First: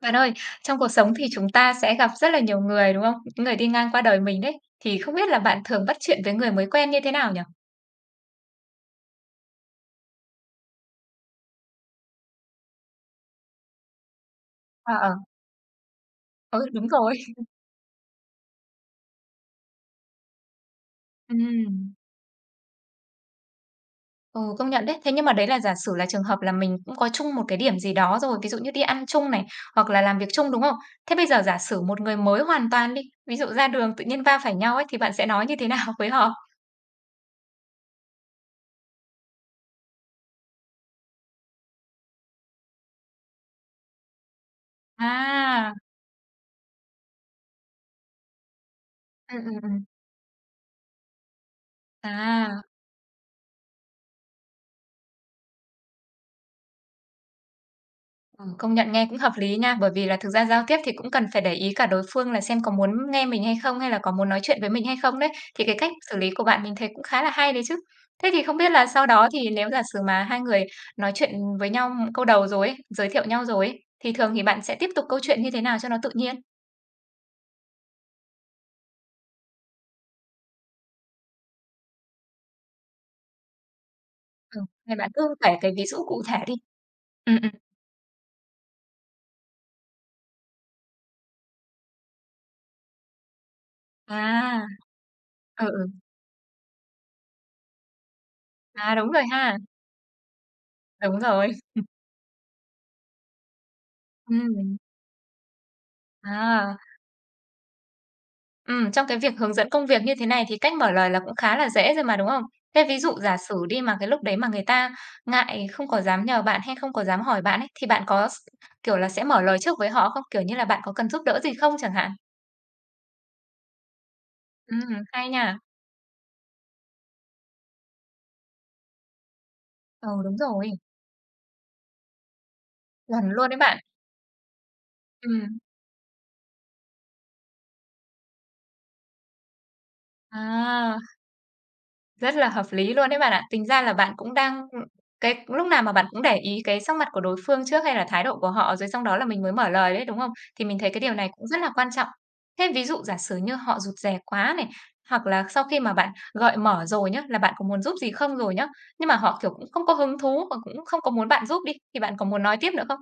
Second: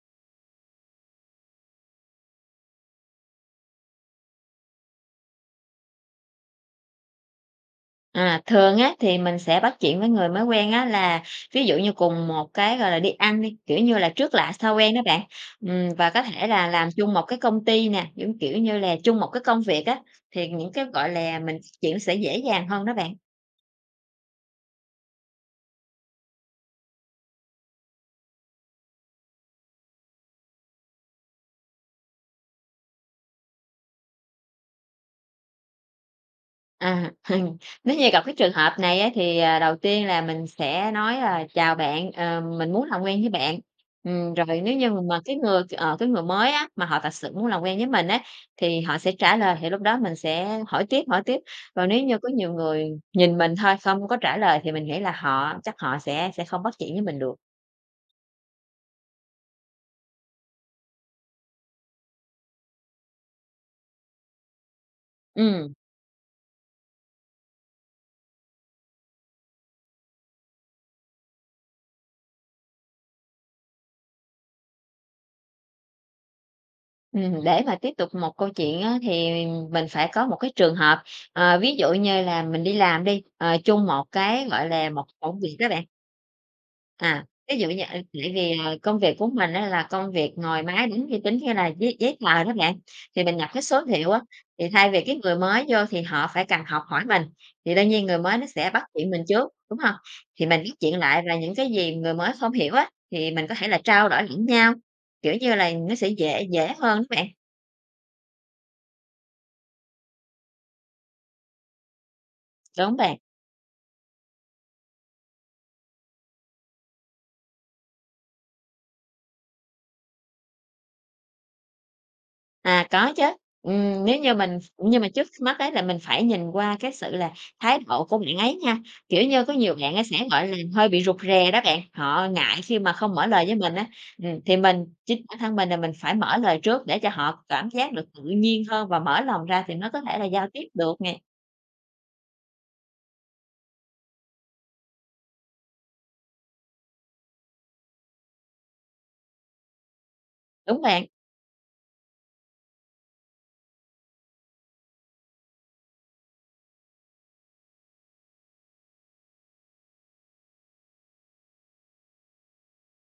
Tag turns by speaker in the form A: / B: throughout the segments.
A: Bạn ơi, trong cuộc sống thì chúng ta sẽ gặp rất là nhiều người, đúng không? Những người đi ngang qua đời mình đấy, thì không biết là bạn thường bắt chuyện với người mới quen như thế nào nhỉ?
B: À, thường á thì mình sẽ bắt chuyện với người mới quen á là, ví dụ như cùng một cái, gọi là, đi ăn đi, kiểu như là, trước lạ sau quen
A: À,
B: đó
A: ờ.
B: bạn. Ừm, và có thể
A: Ừ,
B: là
A: đúng
B: làm
A: rồi.
B: chung một cái công ty nè, giống kiểu như là, chung một cái công việc á, thì những cái, gọi là, mình x
A: Ừm.
B: chuyện sẽ dễ dàng hơn đó bạn.
A: Ừ, công nhận đấy. Thế nhưng mà đấy là giả sử là trường hợp là mình cũng có chung một cái điểm gì đó rồi, ví dụ như đi ăn chung này, hoặc là làm việc chung, đúng không? Thế bây giờ giả sử một người mới hoàn toàn đi. Ví dụ ra đường tự nhiên va phải nhau ấy thì bạn sẽ nói như thế nào với họ?
B: À, nếu như gặp cái trường hợp này á thì, à, đầu tiên là mình sẽ nói, à, "Chào bạn, ờ, mình muốn làm quen với bạn." Ừm, rồi nếu như mà mà cái người,
A: À.
B: ờ, cái người mới á, mà họ thật sự muốn làm quen với mình á, thì họ sẽ trả
A: Ừm, ừm,
B: lời thì lúc
A: ừm.
B: đó mình sẽ hỏi tiếp, hỏi tiếp. Còn nếu như có nhiều
A: À.
B: người nhìn mình thôi, không có trả lời thì mình nghĩ là họ chắc họ sẽ sẽ không bắt chuyện với mình được.
A: Ừ, công nhận nghe cũng hợp lý nha. Bởi vì là thực ra giao tiếp thì cũng cần phải để ý cả đối phương là xem có muốn nghe mình hay không, hay là có muốn nói chuyện với mình hay không đấy. Thì
B: Ừm.
A: cái cách xử lý của bạn mình thấy cũng khá là hay đấy chứ. Thế thì không biết là sau đó thì nếu giả sử mà hai người nói chuyện với nhau câu đầu rồi ấy, giới thiệu nhau rồi ấy, thì thường thì bạn sẽ tiếp tục câu chuyện như thế nào cho nó tự nhiên?
B: Ừm, để mà tiếp tục một câu chuyện á thì mình phải có một cái trường hợp. Ờ, ví dụ như là mình đi làm đi, ờ, chung một cái,
A: Ừm,
B: gọi là,
A: thì
B: một
A: bạn cứ
B: công
A: kể
B: việc đó
A: cái
B: bạn.
A: ví dụ cụ thể đi.
B: À,
A: Ừm, ừm.
B: ví dụ như, a, tại vì, à, công việc của mình á là công việc ngồi máy tính, vi tính, như là giấy giấy tờ đó bạn, thì mình nhập cái số liệu á, thì
A: À.
B: thay vì cái người mới
A: Ừ,
B: vô
A: ừ.
B: thì họ phải cần học hỏi mình, thì đương nhiên người mới nó sẽ bắt
A: À, đúng
B: chuyện
A: rồi
B: mình trước,
A: ha.
B: đúng hông? Thì mình bắt chuyện
A: Đúng
B: lại và
A: rồi.
B: những cái gì người mới không hiểu á, thì mình có thể là trao đổi lẫn nhau,
A: Ừm.
B: kiểu như là, nó sẽ dễ dễ
A: À.
B: hơn đó bạn.
A: Ừm, trong cái việc hướng dẫn công việc như thế này thì cách mở lời là cũng khá là dễ rồi mà, đúng không? Thế
B: Đúng
A: ví dụ
B: bạn.
A: giả sử đi mà cái lúc đấy mà người ta ngại, không có dám nhờ bạn hay không có dám hỏi bạn ấy, thì bạn có s kiểu là, sẽ mở lời trước với họ không? Kiểu như là "Bạn có cần giúp đỡ gì không?" chẳng hạn.
B: À, có chứ. Ừm, nếu như mình
A: Ừm,
B: nhưng mà trước
A: hay nha.
B: mắt á là mình phải nhìn qua cái sự là thái độ của bạn ấy nha. Kiểu như, có nhiều bạn á
A: Ừ,
B: sẽ,
A: đúng
B: gọi là,
A: rồi.
B: hơi bị rụt rè đó bạn, họ ngại khi mà không mở
A: Chuẩn
B: lời
A: luôn
B: với
A: đấy
B: mình
A: bạn.
B: á, ừm, thì mình, chính bản thân
A: Ừm.
B: mình là mình phải mở lời trước để cho họ cảm giác được tự nhiên hơn và mở lòng ra thì nó có thể là giao tiếp được
A: À.
B: nè.
A: Rất là hợp lý luôn đấy bạn ạ. Tính ra là bạn cũng đang, ưm, cái lúc nào mà bạn cũng để ý cái sắc mặt của đối phương trước hay là thái độ của họ rồi xong đó là mình mới mở lời đấy, đúng không? Thì mình
B: Đúng
A: thấy cái
B: bạn.
A: điều này cũng rất là quan trọng. Thế ví dụ giả sử như họ rụt rè quá này, hoặc là sau khi mà bạn gợi mở rồi nhớ, là "bạn có muốn giúp gì không?" rồi nhớ. Nhưng mà họ, kiểu, cũng không có hứng thú và cũng không có muốn bạn giúp đi, thì bạn có muốn nói tiếp nữa không?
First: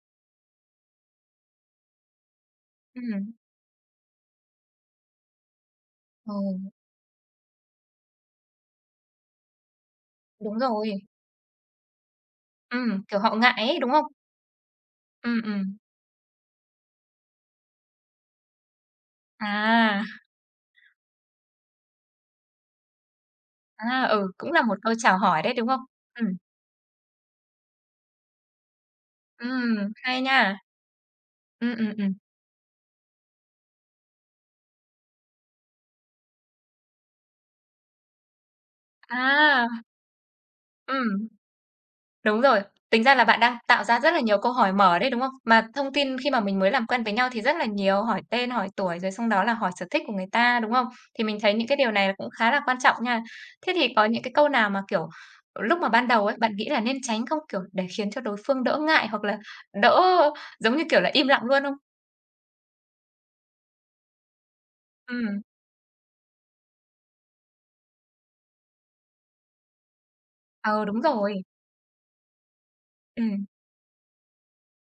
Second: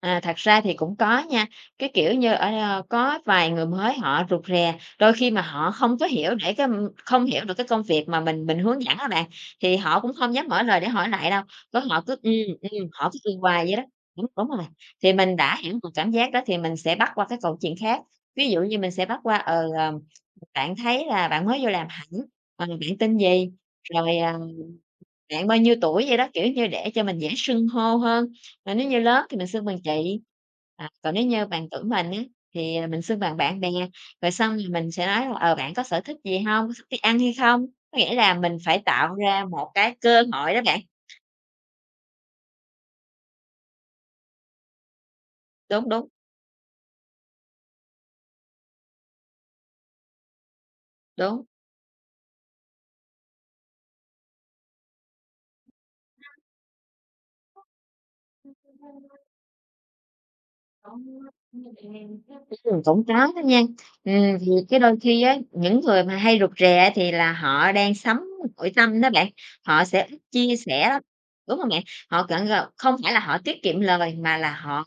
B: À, thật ra thì cũng có nha, cái kiểu như, ơ, có
A: Ừm.
B: vài người mới họ rụt rè, đôi khi mà họ không có hiểu để cái,
A: Ừ.
B: ơ, không hiểu được cái công việc mà mình mình hướng dẫn đó bạn, thì họ cũng không dám
A: Đúng
B: mở lời để
A: rồi.
B: hỏi lại đâu. Có họ cứ: "Ừm, ừm",
A: Ừm,
B: họ cứ
A: kiểu, họ
B: ừm
A: ngại
B: hoài vậy
A: ấy,
B: đó,
A: đúng không?
B: đúng đúng rồi. Thì mình
A: Ừm,
B: đã hiểu
A: ừm.
B: được cảm giác đó thì mình sẽ bắt qua cái câu chuyện khác. Ví dụ như mình sẽ bắt qua, ờ:
A: À.
B: "Bạn thấy là bạn mới vô làm hẳn? Ờ, bạn tên gì?",
A: À,
B: rồi,
A: ừ,
B: ờ:
A: cũng là một câu chào hỏi
B: "Bạn
A: đấy,
B: bao
A: đúng
B: nhiêu
A: không?
B: tuổi?" vậy đó,
A: Ừm.
B: kiểu như, để cho mình dễ xưng hô hơn. Rồi nếu như lớn thì mình xưng
A: Ừm,
B: bằng chị,
A: hay nha.
B: à, còn nếu như bằng
A: Ừ,
B: tuổi
A: ừm,
B: mình
A: ừm.
B: á thì, à, mình xưng bằng bạn bè. Rồi xong rồi mình thì sẽ nói, ờ, bạn có sở thích gì hông? Có thích đi ăn hay không? Có nghĩa là mình phải tạo ra
A: À.
B: một cái cơ hội đó bạn.
A: Ừm. Đúng rồi. Tính ra là bạn đang tạo ra rất là nhiều câu hỏi mở đấy, đúng không? Mà
B: Đúng,
A: thông
B: đúng.
A: tin khi mà mình mới làm quen với nhau thì rất là nhiều, hỏi tên, hỏi tuổi rồi xong đó là hỏi sở thích của người ta, đúng không? Thì mình
B: Đúng.
A: thấy những cái điều này cũng khá là quan trọng nha. Thế thì có những cái câu nào mà, kiểu, lúc mà ban đầu ấy, bạn nghĩ là nên tránh không, kiểu, để khiến cho đối phương đỡ ngại hoặc là đỡ giống như, kiểu
B: Ừm,
A: là, im lặng luôn không?
B: cũng có đó nha. Ừm, thì cái đôi khi á,
A: Ừm.
B: những người mà hay rụt rè á thì là họ đang sống nội tâm đó bạn, họ sẽ ít chia
A: Ờ,
B: sẻ
A: đúng
B: lắm,
A: rồi.
B: đúng hông bạn? Họ cảng gọi không phải là họ
A: Ừm.
B: tiết kiệm lời mà là họ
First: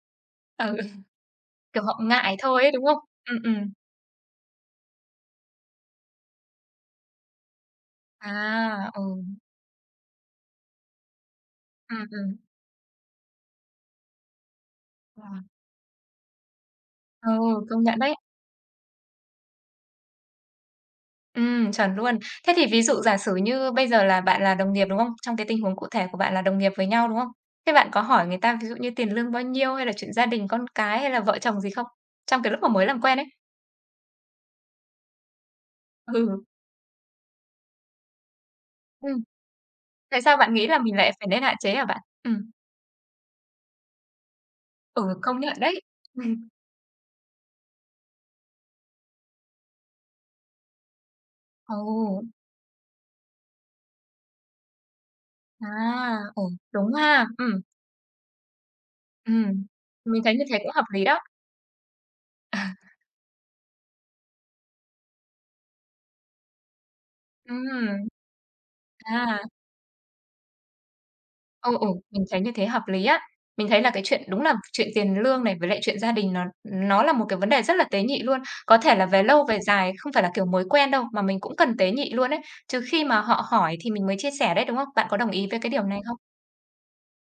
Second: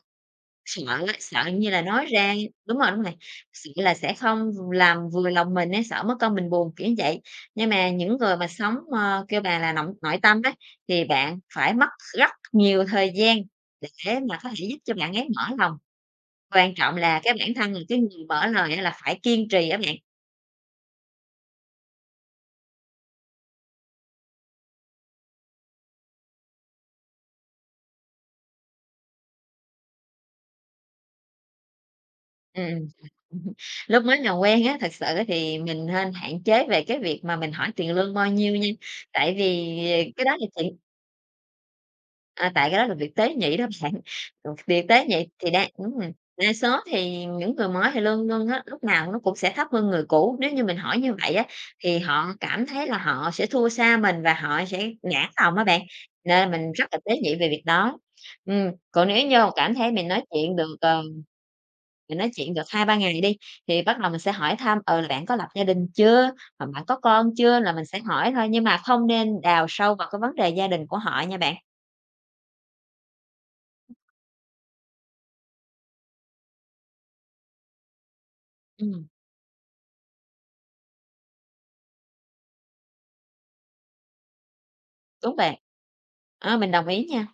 A: Ừ.
B: sợ á, sợ như
A: Kiểu,
B: là
A: họ
B: nói ra
A: ngại thôi ấy,
B: đúng
A: đúng
B: rồi,
A: không?
B: đúng rồi,
A: Ừm,
B: sợ
A: ừm.
B: là sẽ không v làm vừa lòng mình á, sợ mất công mình buồn, kiểu vậy. Nhưng mà những người mà sống,
A: À, ừ.
B: ơ, kêu bà là nội- nội tâm á, thì bạn phải mất
A: Ừm,
B: rất
A: ừm.
B: nhiều thời gian để mà có thể giúp cho bạn ấy
A: Vâng.
B: mở lòng. Quan trọng là
A: Ừ,
B: cái bản thân là
A: công
B: cái
A: nhận đấy.
B: người mở lời á là phải kiên trì á bạn.
A: Ừm, chuẩn luôn. Thế thì ví dụ giả sử như bây giờ là bạn là đồng nghiệp, đúng không? Trong cái tình huống cụ thể của bạn là đồng nghiệp với nhau, đúng không? Thế bạn có hỏi người ta ví dụ như tiền lương bao nhiêu hay là chuyện gia đình, con cái hay là vợ chồng gì không trong cái lúc mà mới
B: Ừm,
A: làm quen ấy?
B: ừm, lúc mới nào quen á, thực sự á thì mình nên
A: Ừ.
B: hạn chế về cái việc mà mình hỏi tiền lương bao nhiêu nha,
A: Ừm,
B: tại vì, ờ,
A: tại
B: cái đó
A: sao
B: là
A: bạn nghĩ
B: chuyện
A: là mình lại phải nên hạn chế hả bạn? Ừm.
B: À, tại cái đó là việc tế nhị đó bạn, ừ, việc tế
A: Ừ,
B: nhị
A: công
B: thì
A: nhận
B: đang,
A: đấy,
B: ứm ừm
A: ừm.
B: đa số thì những người mới thì lương lương á, lúc nào nó cũng sẽ thấp hơn người cũ. Nếu như mình hỏi như vậy á,
A: Ừ.
B: thì họ cảm thấy là họ sẽ thua xa mình và họ sẽ nản lòng á bạn
A: À, ồ,
B: nên mình rất
A: đúng
B: là tế
A: ha,
B: nhị về việc
A: ừm.
B: đó. Ừm, còn nếu vô
A: Ừm,
B: cảm thấy mình
A: mình
B: nói
A: thấy như
B: chuyện
A: thế cũng
B: được,
A: hợp
B: ờ,
A: lý đó.
B: mình nói chuyện
A: À.
B: được 2-3 ngày đi, thì bắt đầu mình sẽ hỏi thăm, ờ, là bạn có lập gia đình chưa, hoặc bạn có con chưa là
A: Ừm.
B: mình sẽ hỏi thôi, nhưng mà không
A: À.
B: nên đào sâu vào cái vấn đề gia đình của họ nha bạn.
A: Ồ, ồ, mình thấy như thế hợp lý á. Mình thấy là cái chuyện đúng là chuyện tiền lương này với lại chuyện gia đình nó nó là một cái vấn đề rất là tế nhị luôn. Có thể là
B: Ừm.
A: về lâu về dài, không phải là kiểu mới quen đâu, mà mình cũng cần tế nhị luôn ấy, trừ khi mà họ hỏi thì mình mới chia sẻ đấy, đúng không? Bạn có đồng
B: Đúng
A: ý
B: bạn.
A: với cái điều này không?
B: Ơ, mình đồng ý nha.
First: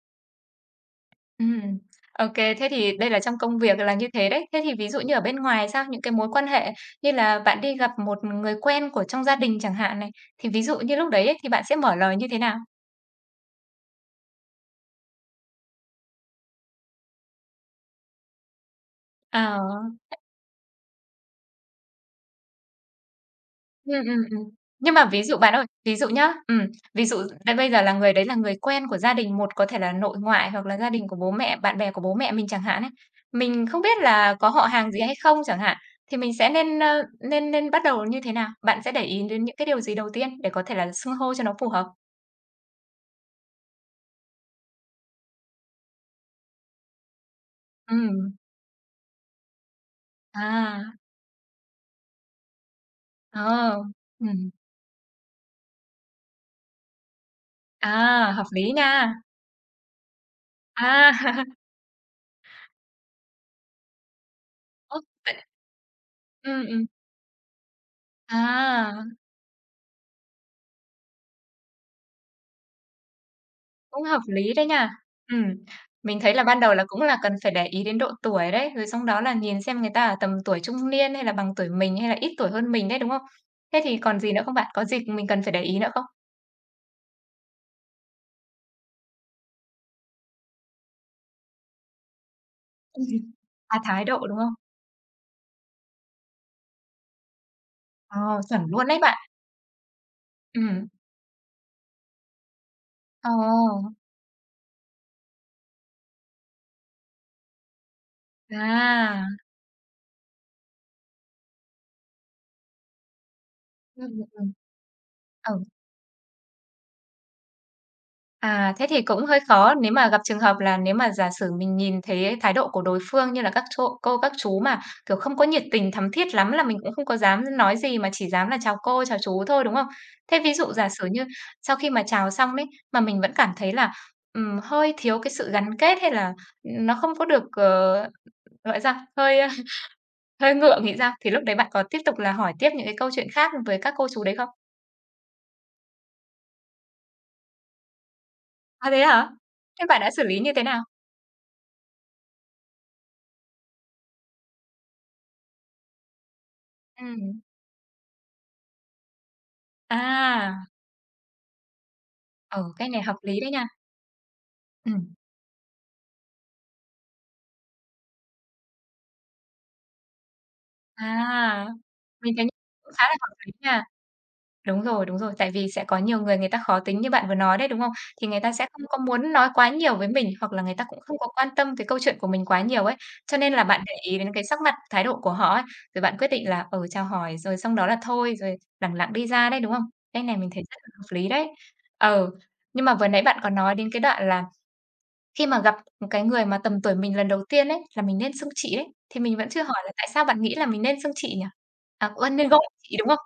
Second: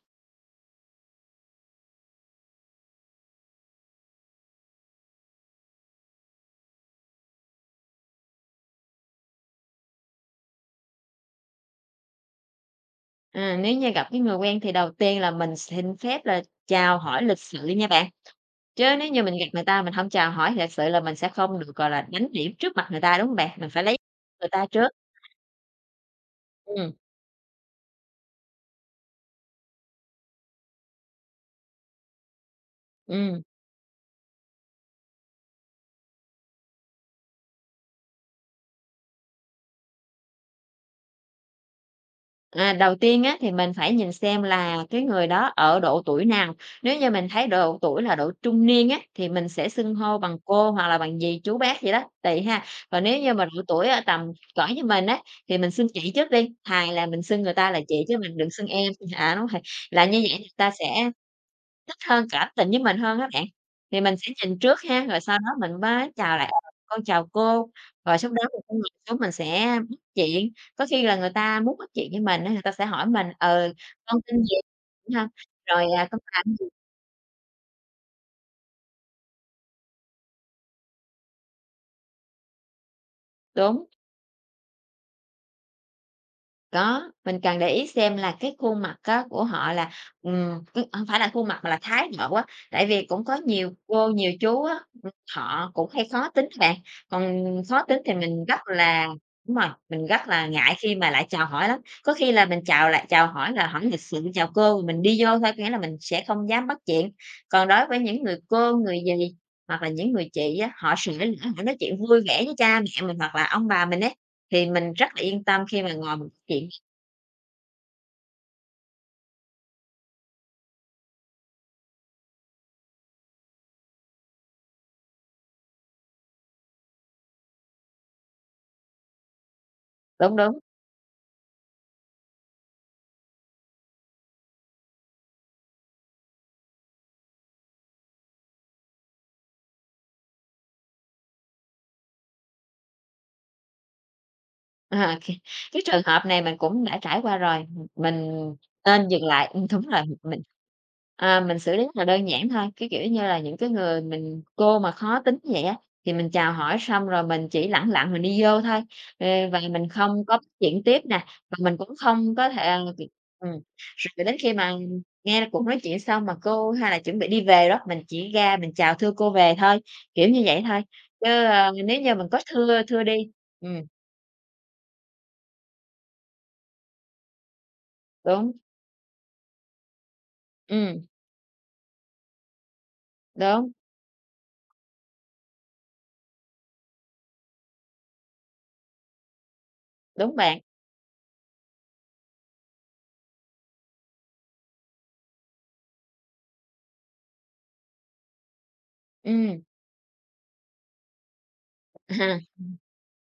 A: Ừm. OK, thế thì đây là trong công việc là như thế đấy. Thế thì ví dụ như ở bên ngoài sao, những cái mối quan hệ như là bạn đi gặp một người quen của trong gia đình chẳng hạn này, thì ví dụ như lúc đấy ấy thì bạn sẽ mở lời như thế nào?
B: À, nếu như gặp cái người quen thì đầu tiên là mình xin phép là chào hỏi lịch sự nha bạn. Chớ nếu như mình gặp người ta
A: À.
B: mình hông chào hỏi lịch sự là mình sẽ không được, gọi là, đánh điểm trước mặt người ta, đúng hông bạn? Mình phải lấy
A: Ừm, ừm, ừm.
B: người ta trước.
A: Nhưng mà ví dụ bạn ơi, ví dụ nhá, ừm,
B: Ừm.
A: ví dụ là bây giờ là người đấy là người quen của gia đình một có thể là nội ngoại hoặc là gia đình của bố mẹ, bạn bè của bố mẹ mình chẳng hạn ấy,
B: Ừm.
A: mình không biết là có họ hàng gì hay không chẳng hạn, thì mình sẽ nên, a, nên nên bắt đầu như thế nào? Bạn sẽ để ý đến những cái điều gì đầu tiên để có thể là xưng hô cho nó phù hợp?
B: À, đầu tiên á thì mình phải nhìn xem là cái người đó ở độ tuổi nào. Nếu như mình thấy độ tuổi là độ
A: Ừm.
B: trung niên á, thì mình sẽ xưng hô bằng cô hoặc
A: À.
B: là bằng dì, chú, bác gì đó, tuỳ ha. Còn nếu như mà độ
A: Ờ,
B: tuổi ở tầm
A: ừm.
B: cỡ như mình á, thì mình xưng chị trước đi, thà là mình xưng người ta là chị chứ
A: À,
B: mình
A: hợp
B: đừng xưng
A: lý
B: em
A: nha.
B: à, đúng rồi. Làm như vậy người ta sẽ
A: À.
B: thích hơn, cảm tình với mình hơn á bạn, thì mình sẽ nhìn trước
A: Ơ.
B: ha, rồi sau đó
A: [unintelligible]
B: mình mới chào lại:
A: Ừm,
B: "Ờ,
A: ừm.
B: con chào cô." Rồi xong đó người ta ngồi
A: À!
B: xuống mình sẽ bắt chuyện. Có khi là người ta muốn bắt chuyện với mình á, người ta sẽ hỏi mình: "Ừ,
A: Cũng
B: con
A: hợp
B: tên
A: lý
B: gì?"
A: đấy nha.
B: Đúng hông?
A: Ừm.
B: Rồi, à:
A: Mình
B: "Con
A: thấy là
B: làm
A: ban
B: gì?"
A: đầu là cũng là cần phải để ý đến độ tuổi đấy, rồi xong đó là nhìn xem người ta ở tầm tuổi trung niên hay là bằng tuổi mình hay là ít tuổi hơn mình đấy, đúng không? Thế
B: Đúng.
A: thì còn gì nữa không bạn? Có gì mình cần phải để ý nữa không?
B: Có, mình cần để ý xem là, cái khuôn mặt có của họ là, ừm, ừ, hông phải là khuôn mặt mà là thái độ á. Tại
A: Cái
B: vì
A: gì?
B: cũng có nhiều
A: À! Thái
B: cô,
A: độ,
B: nhiều
A: đúng không?
B: chú á, ừm, họ cũng hay khó tính đó bạn, còn khó tính thì
A: Ờ,
B: mình rất
A: chuẩn luôn ấy
B: là
A: bạn!
B: đúng rồi, mình rất là ngại
A: Ừm.
B: khi mà lại chào hỏi lắm. Có khi là mình chào lại chào
A: Ờ.
B: hỏi là hỏi lịch sự "Chào cô" Thì mình đi vô thôi, có nghĩa là mình sẽ không dám bắt chuyện. Còn đối với những người cô, người
A: Đa.
B: dì hoặc là những người chị á, họ sởi lởi, họ nói chuyện vui vẻ với cha mẹ mình hoặc là ông bà mình ấy,
A: Ừm, ừm.
B: thì mình rất là yên tâm
A: Ừ.
B: khi mà ngồi mình chuyện nè.
A: À! Thế thì cũng hơi khó. Nếu mà gặp trường hợp là nếu mà giả sử mình nhìn thấy thái độ của đối phương như là các cô- cô các chú mà, kiểu, không có nhiệt tình, thắm thiết lắm là mình cũng không có dám nói gì mà chỉ dám là chào cô, chào chú thôi, đúng không?
B: Đúng,
A: Thế ví
B: đúng.
A: dụ giả sử như sau khi mà chào xong ấy, mà mình vẫn cảm thấy là, ừm, hơi thiếu cái sự gắn kết, hay là, ừm, nó không có được, ờ, gọi sao, hơi, a, hơi ngượng thì sao? Thì lúc đấy bạn có tiếp tục là hỏi tiếp những cái câu chuyện khác với các cô chú đấy không?
B: Ờ, kê, cái trường hợp này mình cũng đã trải qua rồi. Ừm, mình
A: À! thế
B: nên dừng
A: hả?
B: lại, ừm, thúng
A: Thế
B: rồi,
A: bạn đã
B: ừm,
A: xử lý
B: mình,
A: như thế nào?
B: à, mình xử lý rất là đơn giản thôi. Cái kiểu như là, những cái người mình cô mà khó tính vậy á, thì mình chào hỏi xong rồi
A: Ừm.
B: mình chỉ lẳng lặng mình đi vô thôi, ờ, và mình không có bắt
A: À!
B: chuyện tiếp nè, và mình cũng không có
A: Ừ,
B: thể,
A: cách này
B: [unintelligible]
A: hợp lý đấy
B: ừm.
A: nha!
B: Rồi là đến khi mà
A: Ừm.
B: nghe cuộc nói chuyện xong mà cô hay là chuẩn bị đi về đó, mình chỉ ra mình chào thưa cô về thôi, kiểu như vậy thôi. Chứ,
A: À!
B: a, nếu như mình
A: Mình
B: có
A: thấy
B: thưa
A: cũng khá
B: thưa
A: là
B: đi
A: hợp lý nha.
B: ừm.
A: Đúng rồi, đúng rồi. Tại vì sẽ có nhiều người người ta khó tính như bạn vừa nói đấy, đúng không? Thì người ta
B: Đúng.
A: sẽ không có muốn nói quá nhiều với mình, hoặc là người ta cũng
B: Ừm.
A: không có quan tâm cái câu chuyện của mình quá nhiều ấy. Cho nên là
B: Đúng.
A: bạn để ý đến cái sắc mặt, thái độ của họ ấy, rồi bạn quyết định là, ừ, chào hỏi rồi xong đó là thôi rồi lẳng lặng đi ra đấy, đúng không? Cách
B: Đúng
A: này mình
B: bạn.
A: thấy rất là hợp lý đấy. Ừ, nhưng mà vừa nãy bạn có nói đến cái đoạn là khi mà gặp một cái người mà tầm tuổi mình lần đầu tiên ấy, là mình nên xưng chị đấy, thì mình vẫn
B: Ừm.
A: chưa hỏi là tại sao bạn nghĩ là mình nên xưng chị nhỉ? À! nên gọi chị, đúng không?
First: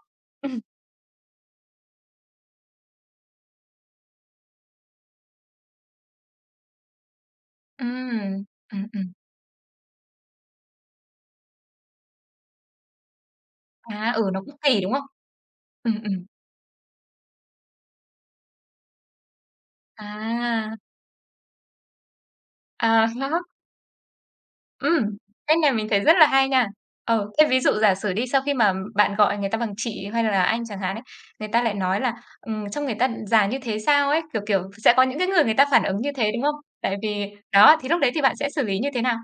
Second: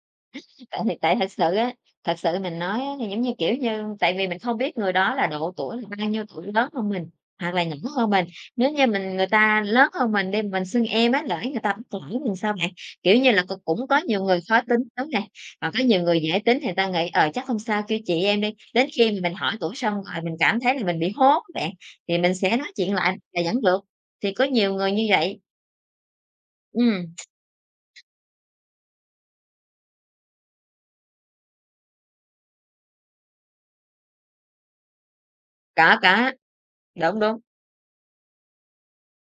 A: Ừm.
B: Tại thì tại thật sự á, thật sự mình nói á thì, giống như, kiểu như, tại vì mình không biết người đó là độ tuổi là bao nhiêu tuổi lớn hơn mình, hoặc là nhỏ hơn mình.
A: Ừm,
B: Nếu nghe
A: ừm, ừm.
B: mình người ta lớn hơn mình đi, mình xưng em á, lỡ người ta bắt lỗi mình sao bạn? Kiểu như là, c cũng có
A: Ạ, ừ,
B: nhiều người
A: nó cũng
B: khó tính,
A: kì, đúng không?
B: đúng nè? Còn có
A: Ừm,
B: nhiều người
A: ừm.
B: dễ tính thì ta nghĩ "Ờ, chắc không sao, kêu chị em đi!" Đến khi mà mình hỏi tuổi xong rồi mình cảm thấy
A: À!
B: là mình bị hố á bạn, thì mình sẽ nói chuyện
A: À!
B: lại
A: Khác.
B: là vẫn được. Thì có nhiều người
A: Ừm,
B: như vậy.
A: cách này mình thấy rất là hay nha.
B: Ừm.
A: Ờ, thế ví dụ giả sử đi sau khi mà bạn gọi người ta bằng chị hay là anh chẳng hạn ấy, người ta lại nói là, ừm, trông người ta già như thế sao ấy, kiểu kiểu sẽ có những cái người người ta phản ứng
B: Có,
A: như thế,
B: có.
A: đúng không? Tại
B: Đúng,
A: vì
B: đúng.
A: đó, thì lúc đấy thì bạn sẽ xử lý như thế nào?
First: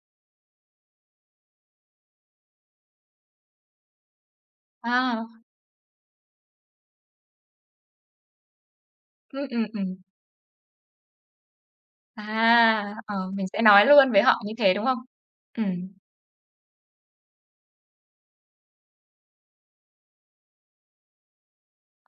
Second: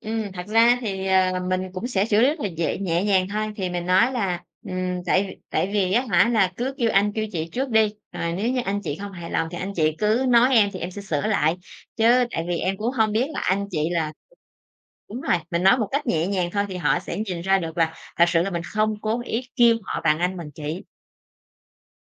B: Ừm, thật ra thì, ờ, mình cũng sẽ xử lý rất là dễ nhẹ nhàng thôi. Thì mình nói là "Ừm, tại v
A: À.
B: tại vì, á hả, là cứ kêu anh kêu chị trước đi, rồi nếu như anh chị không hài
A: Ừm,
B: lòng thì
A: ừm,
B: anh chị
A: ừm.
B: cứ nói em thì em sẽ sửa lại, chứ tại vì em cũng
A: À,
B: hông biết
A: ờ,
B: là
A: mình sẽ
B: anh
A: nói
B: chị
A: luôn
B: là"
A: với họ như thế, đúng không?
B: đúng rồi, mình nói một
A: Ừm.
B: cách nhẹ nhàng thôi, thì họ sẽ nhìn ra được là thật sự là mình không cố ý kêu họ bằng anh bằng chị.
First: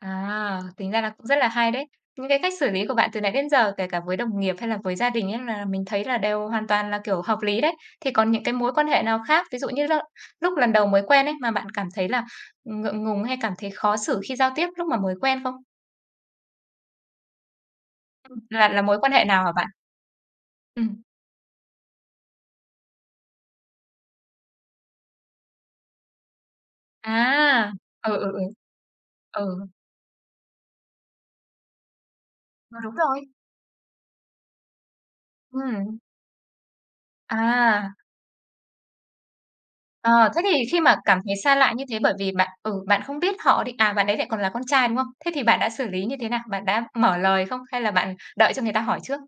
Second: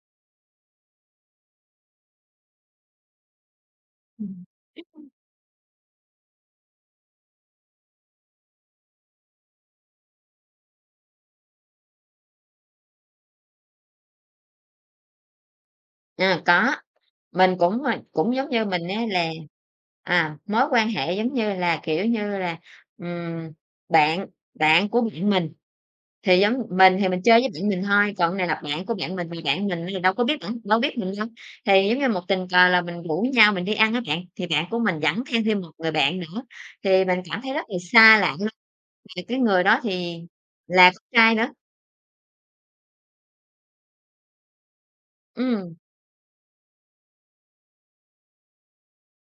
A: À, tính ra là cũng rất là hay đấy. Những cái cách xử lý của bạn từ nãy đến giờ, kể cả với đồng
B: Ừm.
A: nghiệp hay là với gia
B: [unintelligible]
A: đình ấy là mình thấy là đều hoàn toàn là kiểu hợp lý đấy. Thì còn những cái mối quan hệ nào khác, ví dụ như l lúc lần đầu mới quen ấy mà bạn cảm thấy là ngượng ngùng hay cảm thấy khó xử khi giao tiếp lúc mà mới quen không?
B: À, có, mình cũng, ờ, cũng
A: Ừm.
B: giống như
A: Là là
B: mình
A: mối
B: á
A: quan hệ
B: là,
A: nào hả bạn?
B: à, mối quan
A: Ừm.
B: hệ giống như là, kiểu như là, ừm, bạn bạn của bạn mình, thì giống mình thì mình chơi với bạn
A: À,
B: mình thôi,
A: ừ,
B: còn
A: ừ, ừ.
B: cái này là bạn của bạn mình, mà
A: Ừ.
B: bạn mình giờ đâu có biết bạn đâu biết mình đâu. Thì giống như một tình cờ
A: Ờ,
B: là
A: đúng
B: mình rủ
A: rồi.
B: nhau mình đi ăn á bạn, thì bạn của mình dẫn theo thêm một người
A: Ừm.
B: bạn nữa, thì mình cảm thấy rất là
A: À.
B: xa lạ luôn, và cái người đó thì
A: Ờ, thế thì khi
B: là
A: mà
B: con
A: cảm
B: trai
A: thấy
B: nữa.
A: xa lạ như thế bởi vì bạn, ừ, bạn không biết họ đi, à, bạn ấy lại còn là con trai, đúng không? Thế thì bạn đã
B: Ừm.
A: xử lý như thế nào? Bạn đã mở lời không? Hay là bạn đợi cho người ta hỏi trước?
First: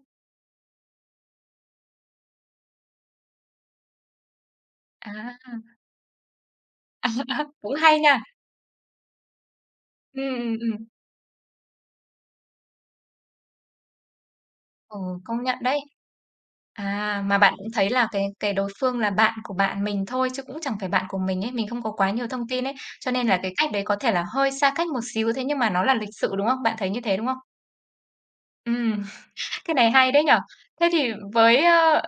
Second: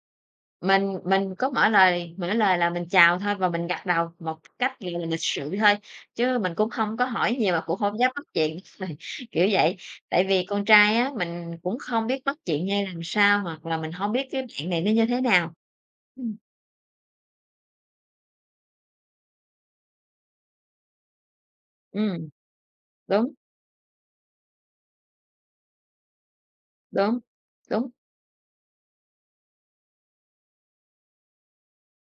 B: Mình mình có mở lời, mở lời là mình chào thôi và mình gật đầu một cách, gọi là, lịch sự
A: À.
B: thôi, chứ mình cũng hông có hỏi nhiều mà
A: Cũng
B: cũng hông
A: hay
B: dám
A: nha.
B: bắt chuyện, ời, kiểu vậy. Tại
A: Ừm,
B: vì con
A: ừm, ừm.
B: trai á, mình cũng không biết bắt chuyện ra làm sao hoặc là mình hông biết cái bạn này nó
A: Ừ,
B: như thế
A: công
B: nào.
A: nhận đấy.
B: Ừm.
A: À, mà bạn cũng thấy là cái cái đối phương là bạn của bạn mình thôi chứ cũng chẳng phải bạn của mình ấy, mình không có quá nhiều
B: Ừm.
A: thông tin ấy. Cho nên
B: Đúng.
A: là cái cách đấy có thể là hơi xa cách một xíu, thế nhưng mà nó là lịch sự, đúng không? Bạn thấy như thế,
B: Đúng,
A: đúng không?
B: đúng.
A: Ừm. Cái này hay đấy nhỉ. Thế thì với, a,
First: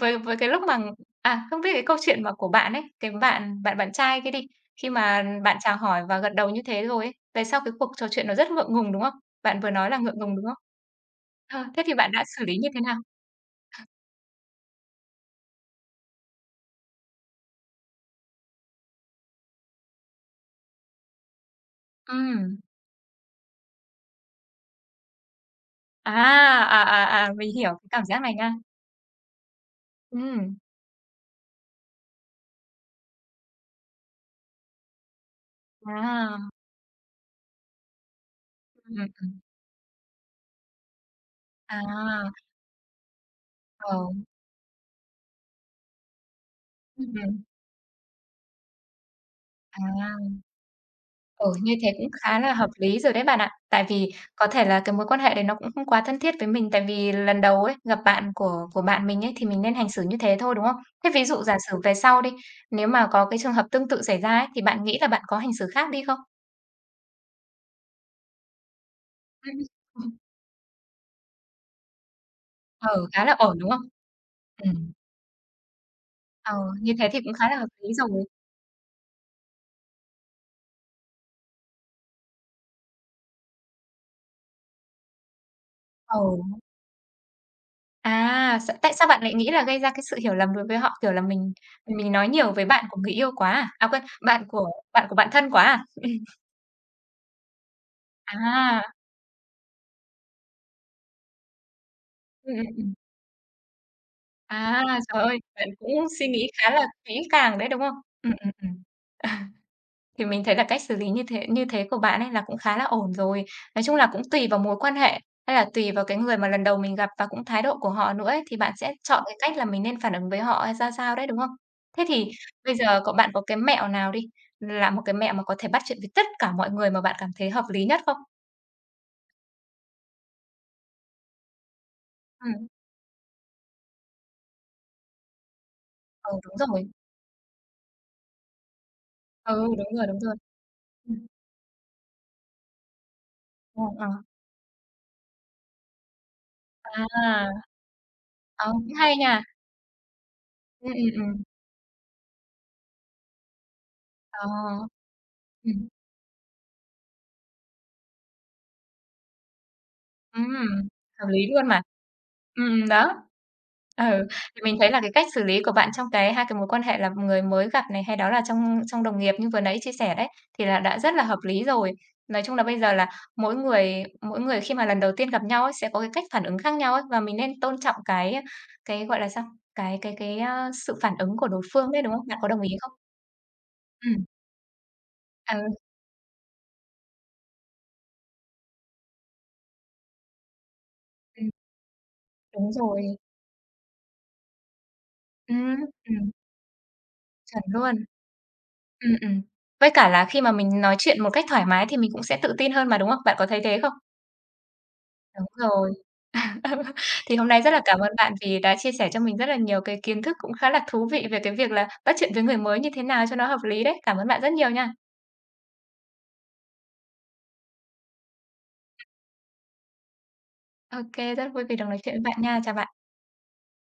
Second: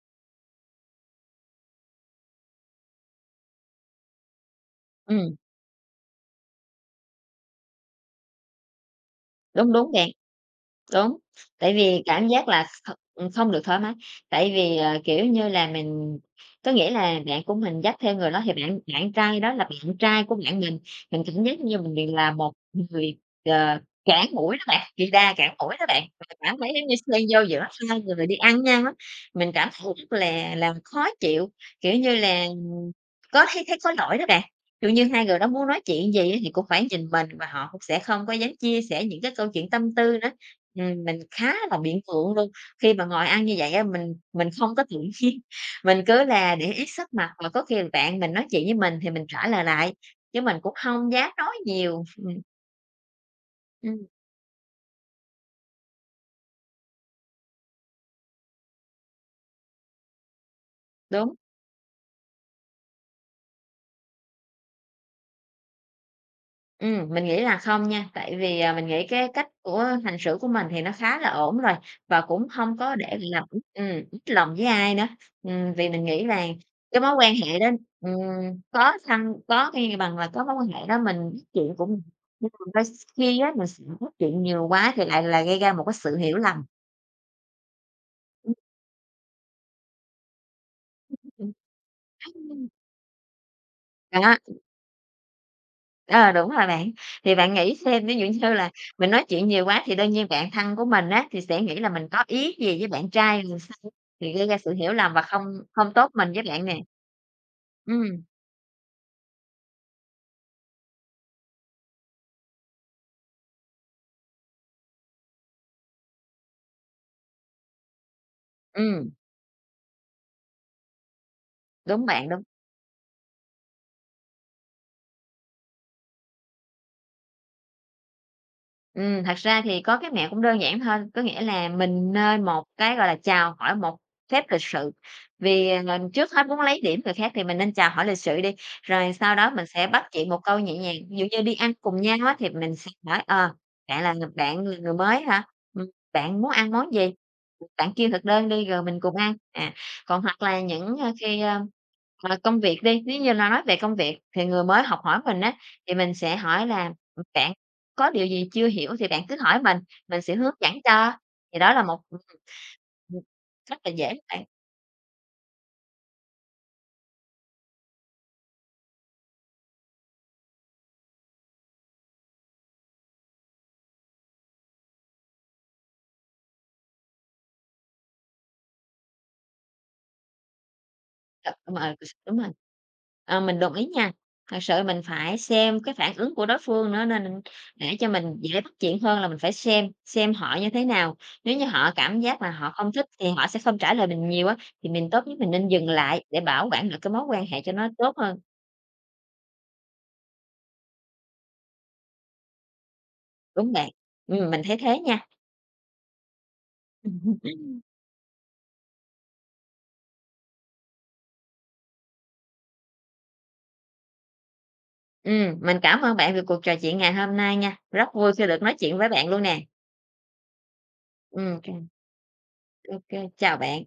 A: với với cái lúc mà à, không biết cái câu chuyện mà của bạn ấy, cái bạn bạn bạn trai kia đi, khi mà
B: Ừm.
A: bạn chào hỏi và gật đầu như thế rồi ấy, về sau cái cuộc trò chuyện nó rất ngượng ngùng, đúng không? Bạn vừa
B: Đúng,
A: nói
B: đúng
A: là
B: bạn.
A: ngượng ngùng, đúng không?
B: Đúng.
A: Ờ,
B: Tại
A: thế thì
B: vì
A: bạn đã
B: cảm
A: xử
B: giác
A: lý
B: là
A: như thế
B: thật,
A: nào?
B: ừm, không được thoải mái, tại vì, ờ, kiểu như là, mình có nghĩa là bạn của mình dắt theo người đó thì bạn bạn trai đó là bạn trai của bạn mình. Mình cảm giác như mình vì là một
A: Ừm.
B: người, ờ, cản mũi đó bạn, kỳ đà cản mũi đó bạn,
A: À,
B: mình cảm thấy
A: à,
B: giống như xen
A: à, à,
B: vô
A: mình
B: giữa
A: hiểu cái
B: hai
A: cảm giác
B: người
A: này
B: đi ăn
A: nha.
B: với nhau á, mình cảm thấy rất là
A: Ừm.
B: là khó chịu. Kiểu như là, có thấy thấy có lỗi đó bạn. Kiểu như, hai người đó muốn nói chuyện gì á thì
A: À.
B: cũng phải nhìn mình và họ cũng sẽ không có dám chia
A: Ừm,
B: sẻ những cái
A: ừm.
B: câu chuyện tâm tư nữa. Ừm, mình khá là bị
A: À.
B: ngượng luôn, khi mà ngồi ăn như vậy á
A: Ờ.
B: mình mình không có tự nhiên, mình cứ là để ý sắc mặt
A: Ừm.
B: và có khi bạn mình nói chuyện với mình thì mình trả lời
A: À.
B: lại, chứ mình cũng không dám
A: Ờ,
B: nói
A: như thế
B: nhiều.
A: cũng
B: Ừm.
A: khá là hợp lý rồi đấy bạn ạ. Tại
B: Ừm.
A: vì có thể là cái mối quan hệ đấy nó cũng không quá thân thiết với mình, tại vì lần đầu ấy, gặp bạn của của bạn mình ấy thì mình nên hành xử như thế thôi, đúng không? Thế ví
B: Đúng.
A: dụ giả sử về sau đi, nếu mà có cái trường hợp tương tự xảy ra ấy, thì bạn nghĩ là bạn có hành xử khác đi không?
B: Ừm, mình nghĩ là không nha, tại vì, à, mình nghĩ cái cách
A: Ừm.
B: của hành xử của mình thì nó khá là ổn rồi, và cũng hông có
A: Ừ,
B: để
A: khá
B: bị
A: là
B: làm
A: ổn,
B: ít
A: đúng không?
B: ừm, mít lòng với
A: Ừm.
B: ai nữa. Ừm, vì mình nghĩ là
A: Ờ, như
B: cái
A: thế
B: mối
A: thì cũng
B: quan
A: khá là
B: hệ đó,
A: hợp lý rồi.
B: ừm, có thăng có cái bằng là cái mối quan hệ đó mình bắt chuyện cũng [unintelligible] đôi s khi á, mình s nói chuyện nhiều quá thì lại là gây ra một cái sự hiểu
A: Ừ.
B: lầm. Ừm.
A: À. Sao tại sao bạn lại nghĩ là gây ra cái sự hiểu lầm đối với họ, kiểu là, mình mình nói nhiều vởi
B: [unintelligible]
A: bạn của người yêu quá à? À, quên,
B: Đó.
A: bạn của bạn của bạn thân quá à?
B: Ờ, đúng rồi bạn, thì bạn nghĩ xem, ví dụ như là
A: À.
B: mình nói chuyện nhiều quá thì đương nhiên bạn thân của mình á, thì sẽ nghĩ là mình có
A: Ừm,
B: ý
A: ừm,
B: gì với
A: ừm.
B: bạn trai thì sao, thì gây ra sự
A: À,
B: hiểu lầm và
A: trời ơi,
B: không
A: bạn
B: không
A: cũng
B: tốt
A: suy
B: mình với
A: nghĩ
B: bạn
A: khá
B: nè.
A: là kỹ càng đấy, đúng không?
B: Ừm.
A: Ừm, ừm, ừm. À. Thì mình thấy là cách xử lý như thế như thế của bạn ấy là cũng khá là ổn rồi. Nói chung là cũng tùy vào mối quan hệ, hay là tùy vào cái người mà lần đầu mình gặp và cũng thái độ của họ nữa ấy thì bạn sẽ
B: Ừm.
A: chọn cái cách là mình nên phản ứng với họ hay sao sao đấy, đúng không? Thế
B: Đúng bạn,
A: thì
B: đúng.
A: bây giờ có bạn có cái mẹo nào đi, là một cái mẹo mà có thể bắt chuyện với tất cả mọi người mà bạn cảm thấy hợp lý nhất không?
B: Ừm, thật ra thì có cái mẹo cũng đơn giản thôi, có nghĩa là mình nên một
A: Ừm.
B: cái, gọi là, chào hỏi một phép lịch sự. Vì ng trước
A: Ừ,
B: hết
A: đúng
B: muốn lấy
A: rồi.
B: điểm người khác thì mình nên chào hỏi lịch sự đi, rồi sau đó
A: Ừ,
B: mình sẽ
A: đúng
B: bắt
A: rồi, đúng
B: chuyện
A: rồi.
B: một câu nhẹ nhàng. Ví dụ
A: Ừm.
B: như đi ăn cùng nhau á thì mình sẽ hỏi, ờ:
A: Ờ,
B: "Bạn là
A: ờ.
B: ng bạn là người mới hả, ừm, bạn muốn ăn món gì?
A: À.
B: Bạn kêu thực đơn đi
A: Ờ,
B: rồi
A: cũng
B: mình cùng
A: hay
B: ăn."
A: nha.
B: À, còn hoặc là
A: Ừm,
B: những, ơ,
A: ừm,
B: khi,
A: ừm.
B: a, mà công việc đi, nếu như no nói về công việc thì
A: Ờ.
B: người mới học hỏi mình á,
A: Ừm.
B: thì mình sẽ hỏi là "Ừm, bạn có điều gì chưa hiểu thì bạn cứ hỏi mình, mình sẽ
A: Ừm,
B: hướng dẫn cho."
A: hợp lý
B: Thì
A: luôn
B: đó
A: mà.
B: là một [unintelligible]
A: Ừm, đó.
B: rất là dễ
A: Ừ,
B: bạn.
A: thì mình thấy là cái cách xử lý của bạn trong cái 2 cái mối quan hệ là người mới gặp này hay đó là trong trong đồng nghiệp như vừa nãy chia sẻ đấy, thì là đã rất là hợp lý rồi. Nói chung là bây giờ là mỗi người mỗi người khi mà lần đầu tiên gặp nhau ấy sẽ có cái cách phản ứng khác nhau ấy. Và mình nên tôn trọng cái cái, gọi là sao, cái cái cái, ơ, sự phản ứng của đối phương
B: [unintelligible]
A: đấy, đúng không?
B: Đúng
A: Bạn
B: rồi.
A: có đồng ý không?
B: Ờ, mình đồng ý nha.
A: Ừm.
B: Thật sự mình phải
A: Ờ.
B: xem cái phản ứng của đối phương nữa nên để cho mình dễ bắt chuyện hơn là mình phải xem, xem họ như thế nào.
A: Ừm.
B: Nếu như họ cảm giác là
A: Đúng
B: họ không thích
A: rồi.
B: thì họ sẽ không trả lời mình nhiều á, thì mình tốt nhất mình nên
A: Ừm,
B: dừng lại
A: ừm.
B: để bảo quản được cái mối quan hệ
A: Chuẩn
B: cho nó
A: luôn.
B: tốt hơn.
A: Ừm, ừm. Với cả là khi mà mình nói chuyện một cách thoải mái thì mình cũng sẽ tự tin hơn mà, đúng không? Bạn có thấy
B: Đúng
A: thế
B: bạn.
A: không?
B: Ừm, mình thấy thế nha.
A: Đúng rồi. Thì hôm nay rất là cảm ơn bạn vì đã chia sẻ cho mình rất là nhiều cái kiến thức cũng khá là thú vị về cái việc là bắt chuyện với người mới như thế nào cho nó hợp lý đấy. Cảm ơn bạn rất nhiều nha.
B: Ừm, mình cảm ơn bạn về cuộc trò chuyện ngày hôm nay nha, rất vui khi được nói chuyện
A: [unintelligible]
B: với bạn luôn nè.
A: Ô kê, rất
B: Ừm,
A: vui
B: kê.
A: vì được nói chuyện với bạn nha. Chào bạn.
B: Ô kê, chào bạn.